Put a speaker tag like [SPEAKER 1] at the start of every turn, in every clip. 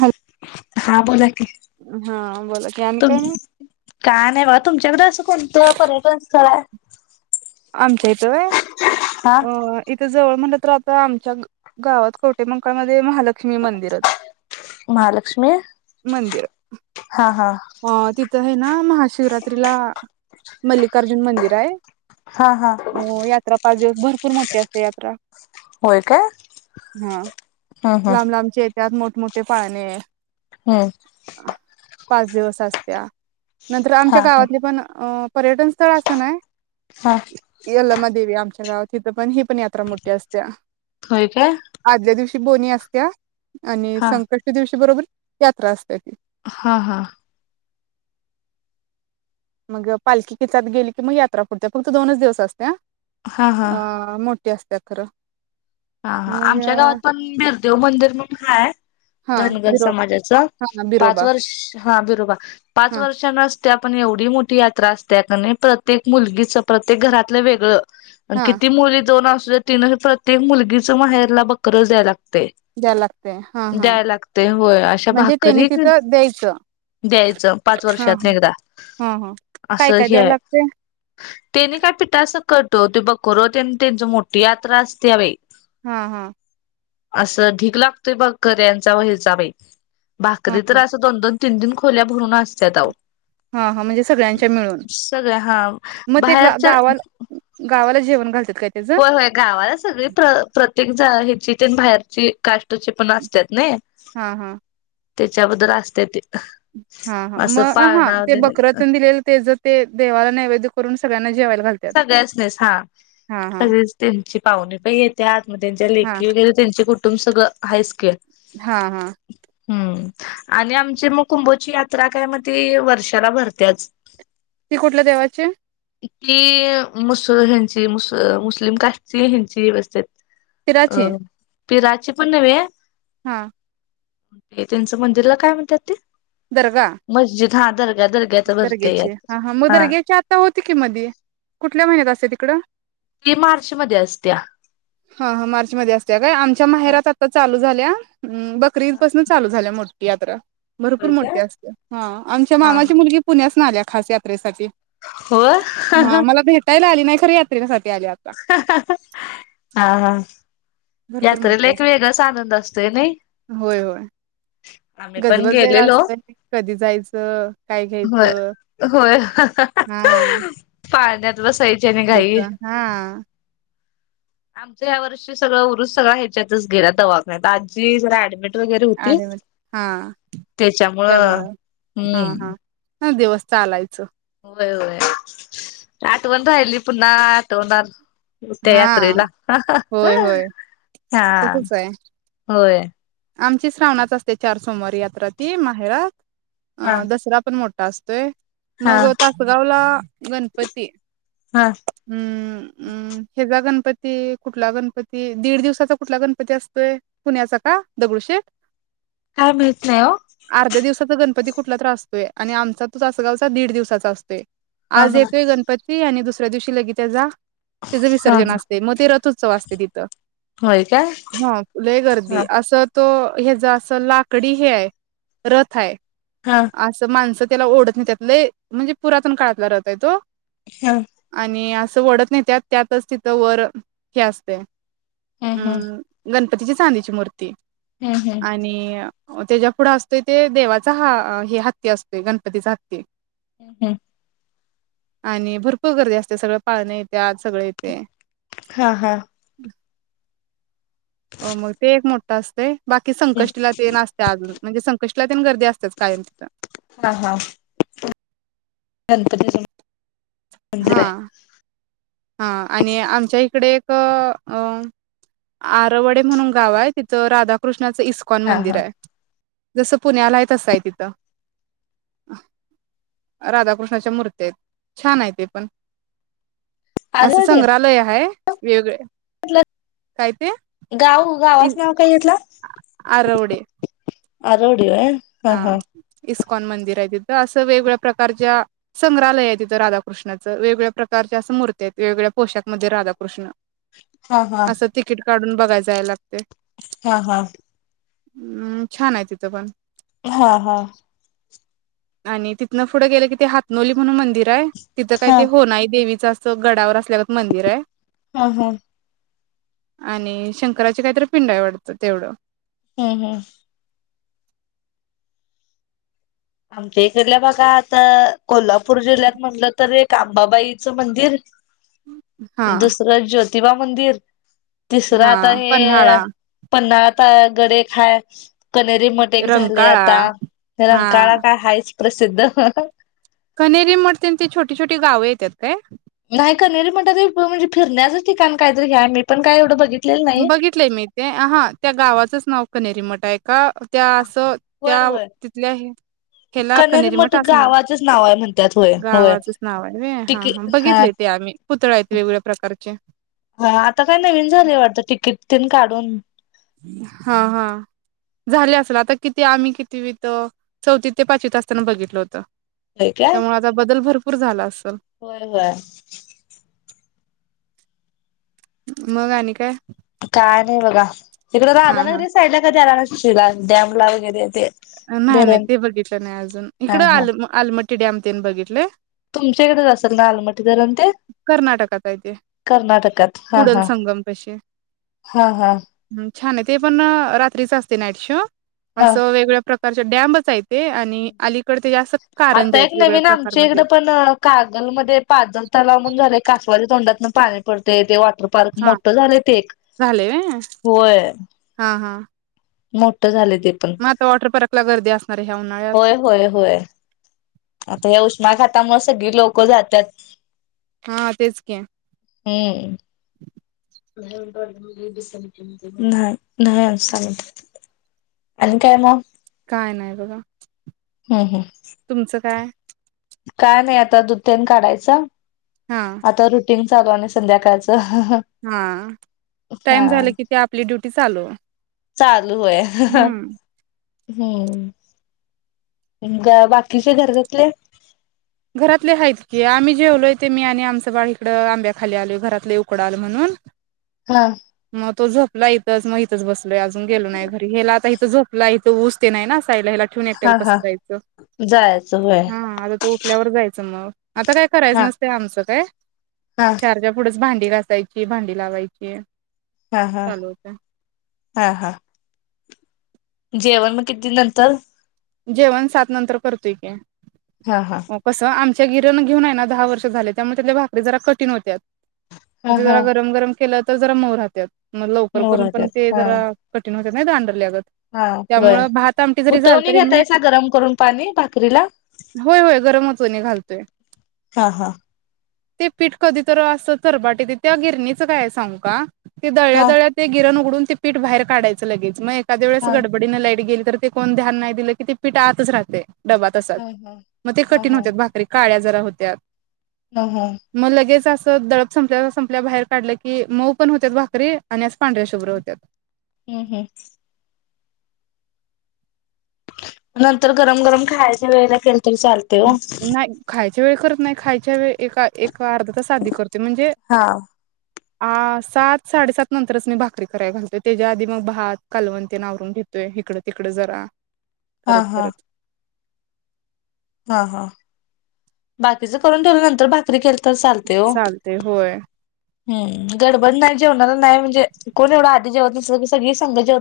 [SPEAKER 1] Hello.
[SPEAKER 2] हा बोला की
[SPEAKER 1] हा बोला की आणि
[SPEAKER 2] तुम
[SPEAKER 1] काय मग?
[SPEAKER 2] काय नाय बघा तुमच्याकड असं कोणतं पर्यटन स्थळ हाय?
[SPEAKER 1] आमच्या इथं व्हय
[SPEAKER 2] हा
[SPEAKER 1] अ इथ जवळ म्हणल तर आता आमच्या गावात कवठेमहांकाळ मध्ये महालक्ष् लक्ष्मी मंदिरच
[SPEAKER 2] महालक्ष्मी
[SPEAKER 1] मंदिर
[SPEAKER 2] हा हा
[SPEAKER 1] अ तिथं हे ना महाशिवरात्रीला मल्लिकार्जुन मंदिर आहे.
[SPEAKER 2] हा हा
[SPEAKER 1] हो यात्रा पाच दिवस भर खूप मोठी असते यात्रा
[SPEAKER 2] होय काय हा हा
[SPEAKER 1] त्यात मोठमोठे पाळणे.
[SPEAKER 2] हूं
[SPEAKER 1] पाच दिवस असत्या नंतर आमच्या
[SPEAKER 2] हा
[SPEAKER 1] गावातले पण अ पर्यटन स्थळ अस नाय
[SPEAKER 2] हा
[SPEAKER 1] यल्लमा देवी आमच्या गाव तिथं पण ही पण यात्रा मोठी असत्या.
[SPEAKER 2] होय काय
[SPEAKER 1] दोन्ही असत्या आणि
[SPEAKER 2] हा
[SPEAKER 1] संकष्टी दिवशी बरोबर यात्रा असत्या ती
[SPEAKER 2] हा हा
[SPEAKER 1] मग पालखी किचात गेली की मग यात्रा फुडते फक्त दोनच दिवस असत्या हा हा मोठ ठी असत्या खरं
[SPEAKER 2] हा हा
[SPEAKER 1] मग
[SPEAKER 2] आमच्या गावात पण बिरदेव मंदिर म्हणून हाय
[SPEAKER 1] हा
[SPEAKER 2] धनगर
[SPEAKER 1] बिरो
[SPEAKER 2] समाजाच
[SPEAKER 1] हा
[SPEAKER 2] पाच
[SPEAKER 1] बिरोबा
[SPEAKER 2] वर्ष हा बिरोबा पाच
[SPEAKER 1] हा
[SPEAKER 2] वर्षांनं त्या पण एवढी मोठी यात्रा असत्या कनी प्रत्येक मुलगीच प्रत्येक घरातलं वेगळं आणि
[SPEAKER 1] हा
[SPEAKER 2] किती मुली दोन असु तिनं प्रत्येक मुल चा माहेरला बकरच द्यायला लाग तय
[SPEAKER 1] द्यायला लागते हा हा
[SPEAKER 2] द्याय लागतय होय, अशा
[SPEAKER 1] म्हणजे त्यांनी
[SPEAKER 2] भाकरी
[SPEAKER 1] तिथं द्यायचं
[SPEAKER 2] द्यायचं पाच
[SPEAKER 1] हा
[SPEAKER 2] वर्षातन एकदा
[SPEAKER 1] हा हा काय
[SPEAKER 2] असं
[SPEAKER 1] काय द्यायला
[SPEAKER 2] ह
[SPEAKER 1] लागते
[SPEAKER 2] तेनी काय पिटा [unintelligible] ते बकर तेन ते त्यांची मोठी यात्रा असत्या बाई
[SPEAKER 1] हा हा
[SPEAKER 2] असं ढीग लागतोय बकऱ्यांचा व हेचा बाई
[SPEAKER 1] हा
[SPEAKER 2] भाकरी तर
[SPEAKER 1] हा
[SPEAKER 2] असं दोन दोन तिन तिन खोल्या भरून असत्यात आहो.
[SPEAKER 1] हा हा म्हणजे सगळ्यांच्या मिळून
[SPEAKER 2] सगळ्या हा
[SPEAKER 1] मग ते
[SPEAKER 2] बाहेरच्या
[SPEAKER 1] गावा गावाला जेवण घालतात. काय त्याचं
[SPEAKER 2] होय होय गावाला सगळी प्र प्रत्येक ह बाहेरचे काष्टचे पण असतात नाही.
[SPEAKER 1] हा हा.
[SPEAKER 2] त्याच्याबद्दल असतय.
[SPEAKER 1] हा हा मग हा ते बक्र दिलेलं ते ज ते देवाला नैवेद्य करून सगळ्याना.
[SPEAKER 2] सगळच असतय हा सगळेच त्यांची पाहुणे पई येत्यात. मग त्यांच्या
[SPEAKER 1] हा
[SPEAKER 2] लेकी वगैरे त्यांचे कुठ? तुम सगळं आहे स्केल.
[SPEAKER 1] हा हा.
[SPEAKER 2] हम्म आणि आमची म कुंभोची यात्रा काय मग ती वर्षाला भरते्याच.
[SPEAKER 1] ती कुठल्या देवाची?
[SPEAKER 2] की मुस हंची मुस मुस्लिम कास्टची हेंची व्यवस्थित
[SPEAKER 1] पिराची
[SPEAKER 2] पिराची पण नव्हे.
[SPEAKER 1] हा.
[SPEAKER 2] ते त्यांचं मंदिरला काय म्हणतात ते
[SPEAKER 1] दरगा
[SPEAKER 2] मस्जिद हा दर
[SPEAKER 1] दर्ग्याचे हा हा म दर्गेची आता होती की मधी कुठल्या महिन्यात असं तिकडं.
[SPEAKER 2] ते मार्च मध्ये असत्या.
[SPEAKER 1] हा हा मार्चमध्ये असत्या काय आमच्या माहेरात आता चालू. झाल्या. बकरी ईदपसूनच चालू झाल्या मोठ. यात्रा. भरपूर
[SPEAKER 2] होय काय होय
[SPEAKER 1] मोठीे असते हा आमच्या
[SPEAKER 2] हा
[SPEAKER 1] मामाची मुलगी पुण्यासन आल्या. खास यात्रेसाठीची
[SPEAKER 2] हो
[SPEAKER 1] हा मला भेटायला आली. नाही खर यात्रला ख आता.
[SPEAKER 2] हा हा.
[SPEAKER 1] भरपूर
[SPEAKER 2] यात्रेला
[SPEAKER 1] मोठे
[SPEAKER 2] एक
[SPEAKER 1] असत
[SPEAKER 2] वेगळाच आनंद असतोय नाही
[SPEAKER 1] होय होय
[SPEAKER 2] आम्ही पण
[SPEAKER 1] गजबजलेयला
[SPEAKER 2] गेलेलो
[SPEAKER 1] असतय कधी जायचं काय
[SPEAKER 2] होय
[SPEAKER 1] घ्यायचं हा.
[SPEAKER 2] पाडण्यात बसायचे ने घाई
[SPEAKER 1] जायचं हा
[SPEAKER 2] आमचं ह्या वर्षी सगळं उरुस सगळळा ह्याच्यातच गेला सगळा दवाखान्यात आजी जरा ऍडमिट वगैरे होती
[SPEAKER 1] आडे हा
[SPEAKER 2] त्याच्यामुळं हम्म
[SPEAKER 1] ह दिवस चालायचं
[SPEAKER 2] होय होय आठवण राहिली पुन्हा आठवणार मोठ्या
[SPEAKER 1] हा
[SPEAKER 2] यात्रेला.
[SPEAKER 1] होय होय
[SPEAKER 2] [unintelligible] हां
[SPEAKER 1] तसच आहे
[SPEAKER 2] होय.
[SPEAKER 1] आमची श्रावणात असते चार सोमवार यात्रा ती माहेरात
[SPEAKER 2] हा
[SPEAKER 1] अं दसरा पण मोठ टा असतोय.
[SPEAKER 2] हा
[SPEAKER 1] मग तासगाव ला गणपती
[SPEAKER 2] हा
[SPEAKER 1] हं हं हेजा गणपती ते कुठला गणपती दीड दिवसाचा कुठला गणपती असतोय पुण्याचा का दगडूशेठ.
[SPEAKER 2] काय माहीत नाही हो.
[SPEAKER 1] पती कुठला त्रास असतोय आणि आमचा चासगावचा दीड दिवसाचा असतोय.
[SPEAKER 2] हा
[SPEAKER 1] आज
[SPEAKER 2] हा
[SPEAKER 1] येतोय गणपती आणि दुस त्या दिवशी लगेच येजा. त्याचं
[SPEAKER 2] हा
[SPEAKER 1] विसर्जन
[SPEAKER 2] हा
[SPEAKER 1] असतेय मग ते रथ उत्सव असते तिथ.
[SPEAKER 2] होय काय
[SPEAKER 1] हां लई
[SPEAKER 2] हा
[SPEAKER 1] गर्दी असतो हेचं असं लाकडी हे आहे रथ हाय.
[SPEAKER 2] हा
[SPEAKER 1] असं माणस त्याला ओढत त्यातलं म्हणजे पुरातन काळातला रथ आहे तो
[SPEAKER 2] हा
[SPEAKER 1] आणि अस वोढत नाही त्यात त्यातच तिथं वर हे असते
[SPEAKER 2] हम्म
[SPEAKER 1] हा
[SPEAKER 2] हम्म
[SPEAKER 1] गण पतीची चांदीची मूर्ती ते
[SPEAKER 2] हम्म हम्म
[SPEAKER 1] आणि त्याच्या पुुढं असतोय ते देवाचा हा हे हत्ती असतोय गणपतीचा हत्ती
[SPEAKER 2] हम्म.
[SPEAKER 1] आणि भरपूर गर्दी असते सगळें पाळणे येते आत सगळे येते.
[SPEAKER 2] हां हां.
[SPEAKER 1] हो मग ते एक मोठ्ठ असतय. बाकी संकष्टीला ते नासते अजून म्हणजे संकष्.. गर्दी अस [unintelligible] कायम तिथं.
[SPEAKER 2] हा गणपती स [unintelligible]
[SPEAKER 1] हा. हा आणि आमच्या इकडे एक अ आरवडे म्हणून गाव आहे तिथं राधाकृष्ण कृष्णाचं इस्कॉन
[SPEAKER 2] हा हा
[SPEAKER 1] मंदिर आहे. जसं पुण्यालाय त असंय तिथं राधाकृष्णाच्या मूर्त आहेत छान आहे ते पण असं
[SPEAKER 2] आरोडी
[SPEAKER 1] संग्रहालय आहे. वेगळे. काय ते
[SPEAKER 2] गाव
[SPEAKER 1] इ
[SPEAKER 2] गावाच नाव काय घेतलं.
[SPEAKER 1] आरवडे
[SPEAKER 2] आर
[SPEAKER 1] हा इ ईश कन मंदिर आहे तिथं असं वेगवेगळ्या प्रकारच्या संग्रहालय आहे तथं राधाकृष्णाचं वेगवेगळ्या प्रकारच्या असं मूर्ती आहेत. वेगवेगळ्या पोशाकमध्येध्ये राधाकृष्ण
[SPEAKER 2] हा हा.
[SPEAKER 1] असं तिकीट काढून बघाय लागते.
[SPEAKER 2] हा हा.
[SPEAKER 1] हम्म छान आहे तिथं पण
[SPEAKER 2] हा हा.
[SPEAKER 1] आणि तिथनं पुढं गेलं कि ते हातनोली म्हणून मंदिर आहे. तिथं काय ते हो नाही देवीचं अस. गडावर असल्यावर मंदिर आहे.
[SPEAKER 2] हा हा.
[SPEAKER 1] आणि शंकराचे काहीतरी पिंड आहे वाटतं तेवढं.
[SPEAKER 2] हम्म हम्म. आमच्या इकडल्या बघा आता कोल्हापूर जिल्ह्यात म्हटलं तर एक आंबाबाईचं मंदिर
[SPEAKER 1] हा
[SPEAKER 2] दुसरं ज शिवा मंदिर तिसर
[SPEAKER 1] हा
[SPEAKER 2] आता हे
[SPEAKER 1] पन्हाळा
[SPEAKER 2] पन्हाळा आता गर खाय कनेरी मट एक झाले
[SPEAKER 1] रंकाळा
[SPEAKER 2] आता रंकाळा
[SPEAKER 1] हा
[SPEAKER 2] काय आहेत की प्रसिद्ध
[SPEAKER 1] खनेरी मते ती छोटी छोटी गाव येतात काय?
[SPEAKER 2] नाही कररी म्हणात म्हणजे फिरण्याचं ठिकाण काहीतरी घ्या मी पण काय एवढं बघित
[SPEAKER 1] बघितलंय मी ते हा त्या गावाचंच नाव कनेरी मठ. आहे का त्या असं
[SPEAKER 2] होय
[SPEAKER 1] त्या
[SPEAKER 2] होय
[SPEAKER 1] तिथल्या हेला
[SPEAKER 2] कनेरी
[SPEAKER 1] खनेरी मठ अस ना
[SPEAKER 2] गावाचेच नाव आहे म्हणतात होय होय
[SPEAKER 1] गावाचंच नाव आहे हा हा बघितले ते आम्ही पुतळा य वेगवेग्या प्रकारचे.
[SPEAKER 2] हा आता काय नवीन झाले वाटतं तिकीट काढून..
[SPEAKER 1] हा हा झाले असल आता किती आम्ही कितवीत अ चौथी ते पाचवीत असताना बघितलं होत.
[SPEAKER 2] होय काय
[SPEAKER 1] त्यामुळे आता बदल भर भरपूर झाला.
[SPEAKER 2] होय होय.
[SPEAKER 1] मग आनी काय?
[SPEAKER 2] काय नाही बघा. इकडं
[SPEAKER 1] हा हा
[SPEAKER 2] राधानगरी साईडला कधी आला [unintelligible] शिला डॅमला वगैरे ते.
[SPEAKER 1] न्हाय नाय.
[SPEAKER 2] धरण
[SPEAKER 1] ते बघितलं नाय अजून.
[SPEAKER 2] हा
[SPEAKER 1] इकडं आलं म आलम ते डयाम ते न बघितलं.
[SPEAKER 2] तुमच्याकडेच असेल ना आलमाट. धरण ते
[SPEAKER 1] कर्नाटकात आहे ते
[SPEAKER 2] कर्नाटकात हा
[SPEAKER 1] कुडल
[SPEAKER 2] हा.
[SPEAKER 1] संगम पशी
[SPEAKER 2] हा. हा. हा.
[SPEAKER 1] हं, छान आहे ते पण रात्रीच असते नाईट शो.
[SPEAKER 2] हा
[SPEAKER 1] असं वेगळं.. प्रकारचे डॅम्बचं हाईत.
[SPEAKER 2] आता एक
[SPEAKER 1] आहेत वेगळ्या
[SPEAKER 2] नवीन आमच्या इकड
[SPEAKER 1] प्रकारमध्ये
[SPEAKER 2] पण कागल मध्ये पाजलं तलाव. म्हनून झालंय कसवाच्या तोंडातन पानी पडते ते.. वॉटर पार्क
[SPEAKER 1] हा
[SPEAKER 2] मोठ झालं ते एक
[SPEAKER 1] झाले व्हय
[SPEAKER 2] होय.
[SPEAKER 1] हा हा
[SPEAKER 2] मोठं झाले.. पण
[SPEAKER 1] मग आता वॉटर पार्कला गर्दी असणार आहे ह्या उन्हाळ्यात
[SPEAKER 2] होय होय होय आता हे उष्माघात. त्यामुळे सगळी लोक जातात.
[SPEAKER 1] हा तेच कीं.
[SPEAKER 2] हम्म. न्हाय. न्हाय. अजून संगत. आनी काय मग?
[SPEAKER 1] काय नाही बघा.
[SPEAKER 2] हम् हम्.
[SPEAKER 1] तुमचं काय
[SPEAKER 2] काय नाही आता दुत्यान काढायच.
[SPEAKER 1] हा
[SPEAKER 2] आता दुद मीटिंग चालू आणि संध्याकाळचं..
[SPEAKER 1] हा
[SPEAKER 2] हा
[SPEAKER 1] टाइम झाला की ते आपली ड्युटी चालू..
[SPEAKER 2] चात चालू आहे.
[SPEAKER 1] हम्म
[SPEAKER 2] होय. बाकीचे घर घातले.
[SPEAKER 1] घरातले आहेत की आम्ही जेवलोय ते मी आणि आमचं बाळी इकड आंब्या खाली आलो घरातले उकडा आल म्हणून
[SPEAKER 2] हा
[SPEAKER 1] [inaudible] इथच मगच बस. अजून गेलो नाही घरी गेला. झोपला इथ ऊसते नाही ना. ठेवलाय.
[SPEAKER 2] हा हा जायचं होय
[SPEAKER 1] आपल्यावर जायचं मग आता काय करायचं
[SPEAKER 2] हा
[SPEAKER 1] नसत आमचं काय
[SPEAKER 2] हा
[SPEAKER 1] चारच्या पुढ भांडी घासायची भांडी लावायची.
[SPEAKER 2] हा हा
[SPEAKER 1] चालू होतं
[SPEAKER 2] हा हा. जेवण मग किती नंतर
[SPEAKER 1] जेवण सात नंतर करतोय काी
[SPEAKER 2] हा हा
[SPEAKER 1] हो कसं आम [inaudible] गिरण घेऊन आहे ना दहा वर्ष झाल्या त्यामुळे तिथल्या भाकऱ्या जरा कठीण होत्या.
[SPEAKER 2] हा
[SPEAKER 1] मग ते
[SPEAKER 2] हा
[SPEAKER 1] जरा गरम गरम केलं. तर जरा मऊ राहत्यात. मग लवकर करून पण
[SPEAKER 2] मोहराच्यात
[SPEAKER 1] ते
[SPEAKER 2] हा
[SPEAKER 1] जरा हो
[SPEAKER 2] हा
[SPEAKER 1] [inaudible]
[SPEAKER 2] होय
[SPEAKER 1] त्यामुळे भात आमटी जरी झाल.
[SPEAKER 2] उतवणी घेतायसा गरम करून पाणी भाकरीला
[SPEAKER 1] होय होय गरम वचोनी घालतोय.
[SPEAKER 2] हा हा.
[SPEAKER 1] ते पीठ कधीतर असं तररबाटी ते त्या गिरणीचं काय सांगू का? ते दळ्या
[SPEAKER 2] हा
[SPEAKER 1] दळ्यात ते गिरण उघडून. ते पीठ बाहेर काढाचं लगेच मग त्या वळेस
[SPEAKER 2] हा
[SPEAKER 1] गडबडीन लाईट गेली. तर ते कोण ध्यान. दिलं कि ते पिठ आतच राहतय. डबात असात
[SPEAKER 2] हा हा
[SPEAKER 1] मग ते
[SPEAKER 2] हा हा
[SPEAKER 1] कठीण होत्यात भाकरी काळ्या जरा होत्या.
[SPEAKER 2] हा हा
[SPEAKER 1] मग लगेच अस. दलप संपल्या संपल्या बाहेर काढलं की मऊ पण होत्यात भाकरी आणि असं पांढऱ्या शुभ्र होत्यात.
[SPEAKER 2] हम्म हम्म. नंतर गरम गरम खायचा वेळेला केेल
[SPEAKER 1] नाही खायचा वेळी नाही खायच्या वेळी एका एका अर्धा तास आधी करतोय म्हणजे
[SPEAKER 2] हा
[SPEAKER 1] ह सात साडेसात नंतरच मी भाकरी करायला घालतोय त्याच्या आधी मग भात कालवन तेन आवरून घेतोय इिकडं तिकडं जरा
[SPEAKER 2] हा
[SPEAKER 1] करत
[SPEAKER 2] हा
[SPEAKER 1] करत.
[SPEAKER 2] हा हा बाकीच करून ठेवलं नंतर भाकरी के
[SPEAKER 1] चालतय होय.
[SPEAKER 2] हम्म गडबड नाही जेवणाला नाही म्हणजे कोण एवढं आधी जेवत नस सगळी संग जेव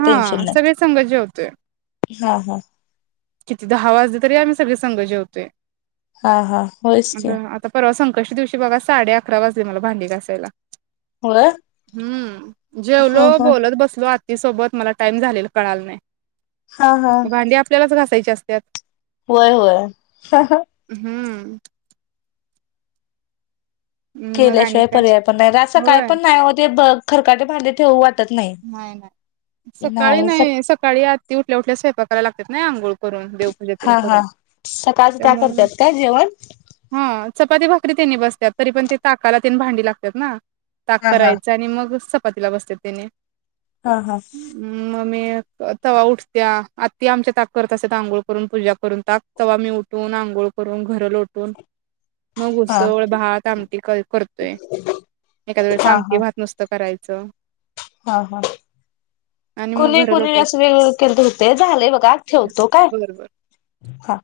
[SPEAKER 1] हा सगळे संघ जेवतोय.
[SPEAKER 2] हा हा.
[SPEAKER 1] किती दहा वाजले तरी आम्ही सगळे संघ जेवतोय.
[SPEAKER 2] हा हा होयच की.
[SPEAKER 1] कशी दिवशी बघा साडे अकरा वाजले मला भांडी घासायला
[SPEAKER 2] होय
[SPEAKER 1] हम्म
[SPEAKER 2] हा
[SPEAKER 1] जेवलो
[SPEAKER 2] हा
[SPEAKER 1] बोलत बसलो आ ती सोबत मला टाइम झालेला कळाला नाही.
[SPEAKER 2] हा हा
[SPEAKER 1] भांडी आपल्यालाच घासा तेच असत्यात.
[SPEAKER 2] होय होय.
[SPEAKER 1] [unintelligible] मग आणि
[SPEAKER 2] केल्याशिवाय
[SPEAKER 1] काय
[SPEAKER 2] पर्याय पण नाही असं काय
[SPEAKER 1] होय
[SPEAKER 2] पण नाही हो ते बघ खरकाट भांडी ठेऊ वाट
[SPEAKER 1] नाही नाही सकाळी नाही सकाळी आदी उठल्या उठल्या स्वयंपा करायला लाग तात नाही आंघोळ करून. देवपूजा तेन
[SPEAKER 2] हा हा
[SPEAKER 1] करून
[SPEAKER 2] सकाळच का
[SPEAKER 1] त्यामुळं
[SPEAKER 2] करतात का जेवण
[SPEAKER 1] हा चपाती भाकरी त्यांनी बसतात तरी पण ते ताकाला तेन भांडी लागत्यात ना ताक
[SPEAKER 2] हा हा
[SPEAKER 1] करायचं आणि मग पाततीला बसतेत तेनी
[SPEAKER 2] हा हा.
[SPEAKER 1] मी तवा उठत्या आत्ती आमच्या ताक करत असत आंघोळ करून पूजा करून ताक तवा मी उठून आंघोळ करून घरं लोटून मग
[SPEAKER 2] हा
[SPEAKER 1] ऊसळ भात आमटी करतोय एखाद्या वेळेस
[SPEAKER 2] हा
[SPEAKER 1] आमटी
[SPEAKER 2] हा
[SPEAKER 1] भात नुसत कराय च.
[SPEAKER 2] हा हा कुणी
[SPEAKER 1] घरा
[SPEAKER 2] कुणी व
[SPEAKER 1] लोटायची.
[SPEAKER 2] अस वेळ केलं होते झाले बघा ठेवतो काय
[SPEAKER 1] बरं बर.
[SPEAKER 2] हा.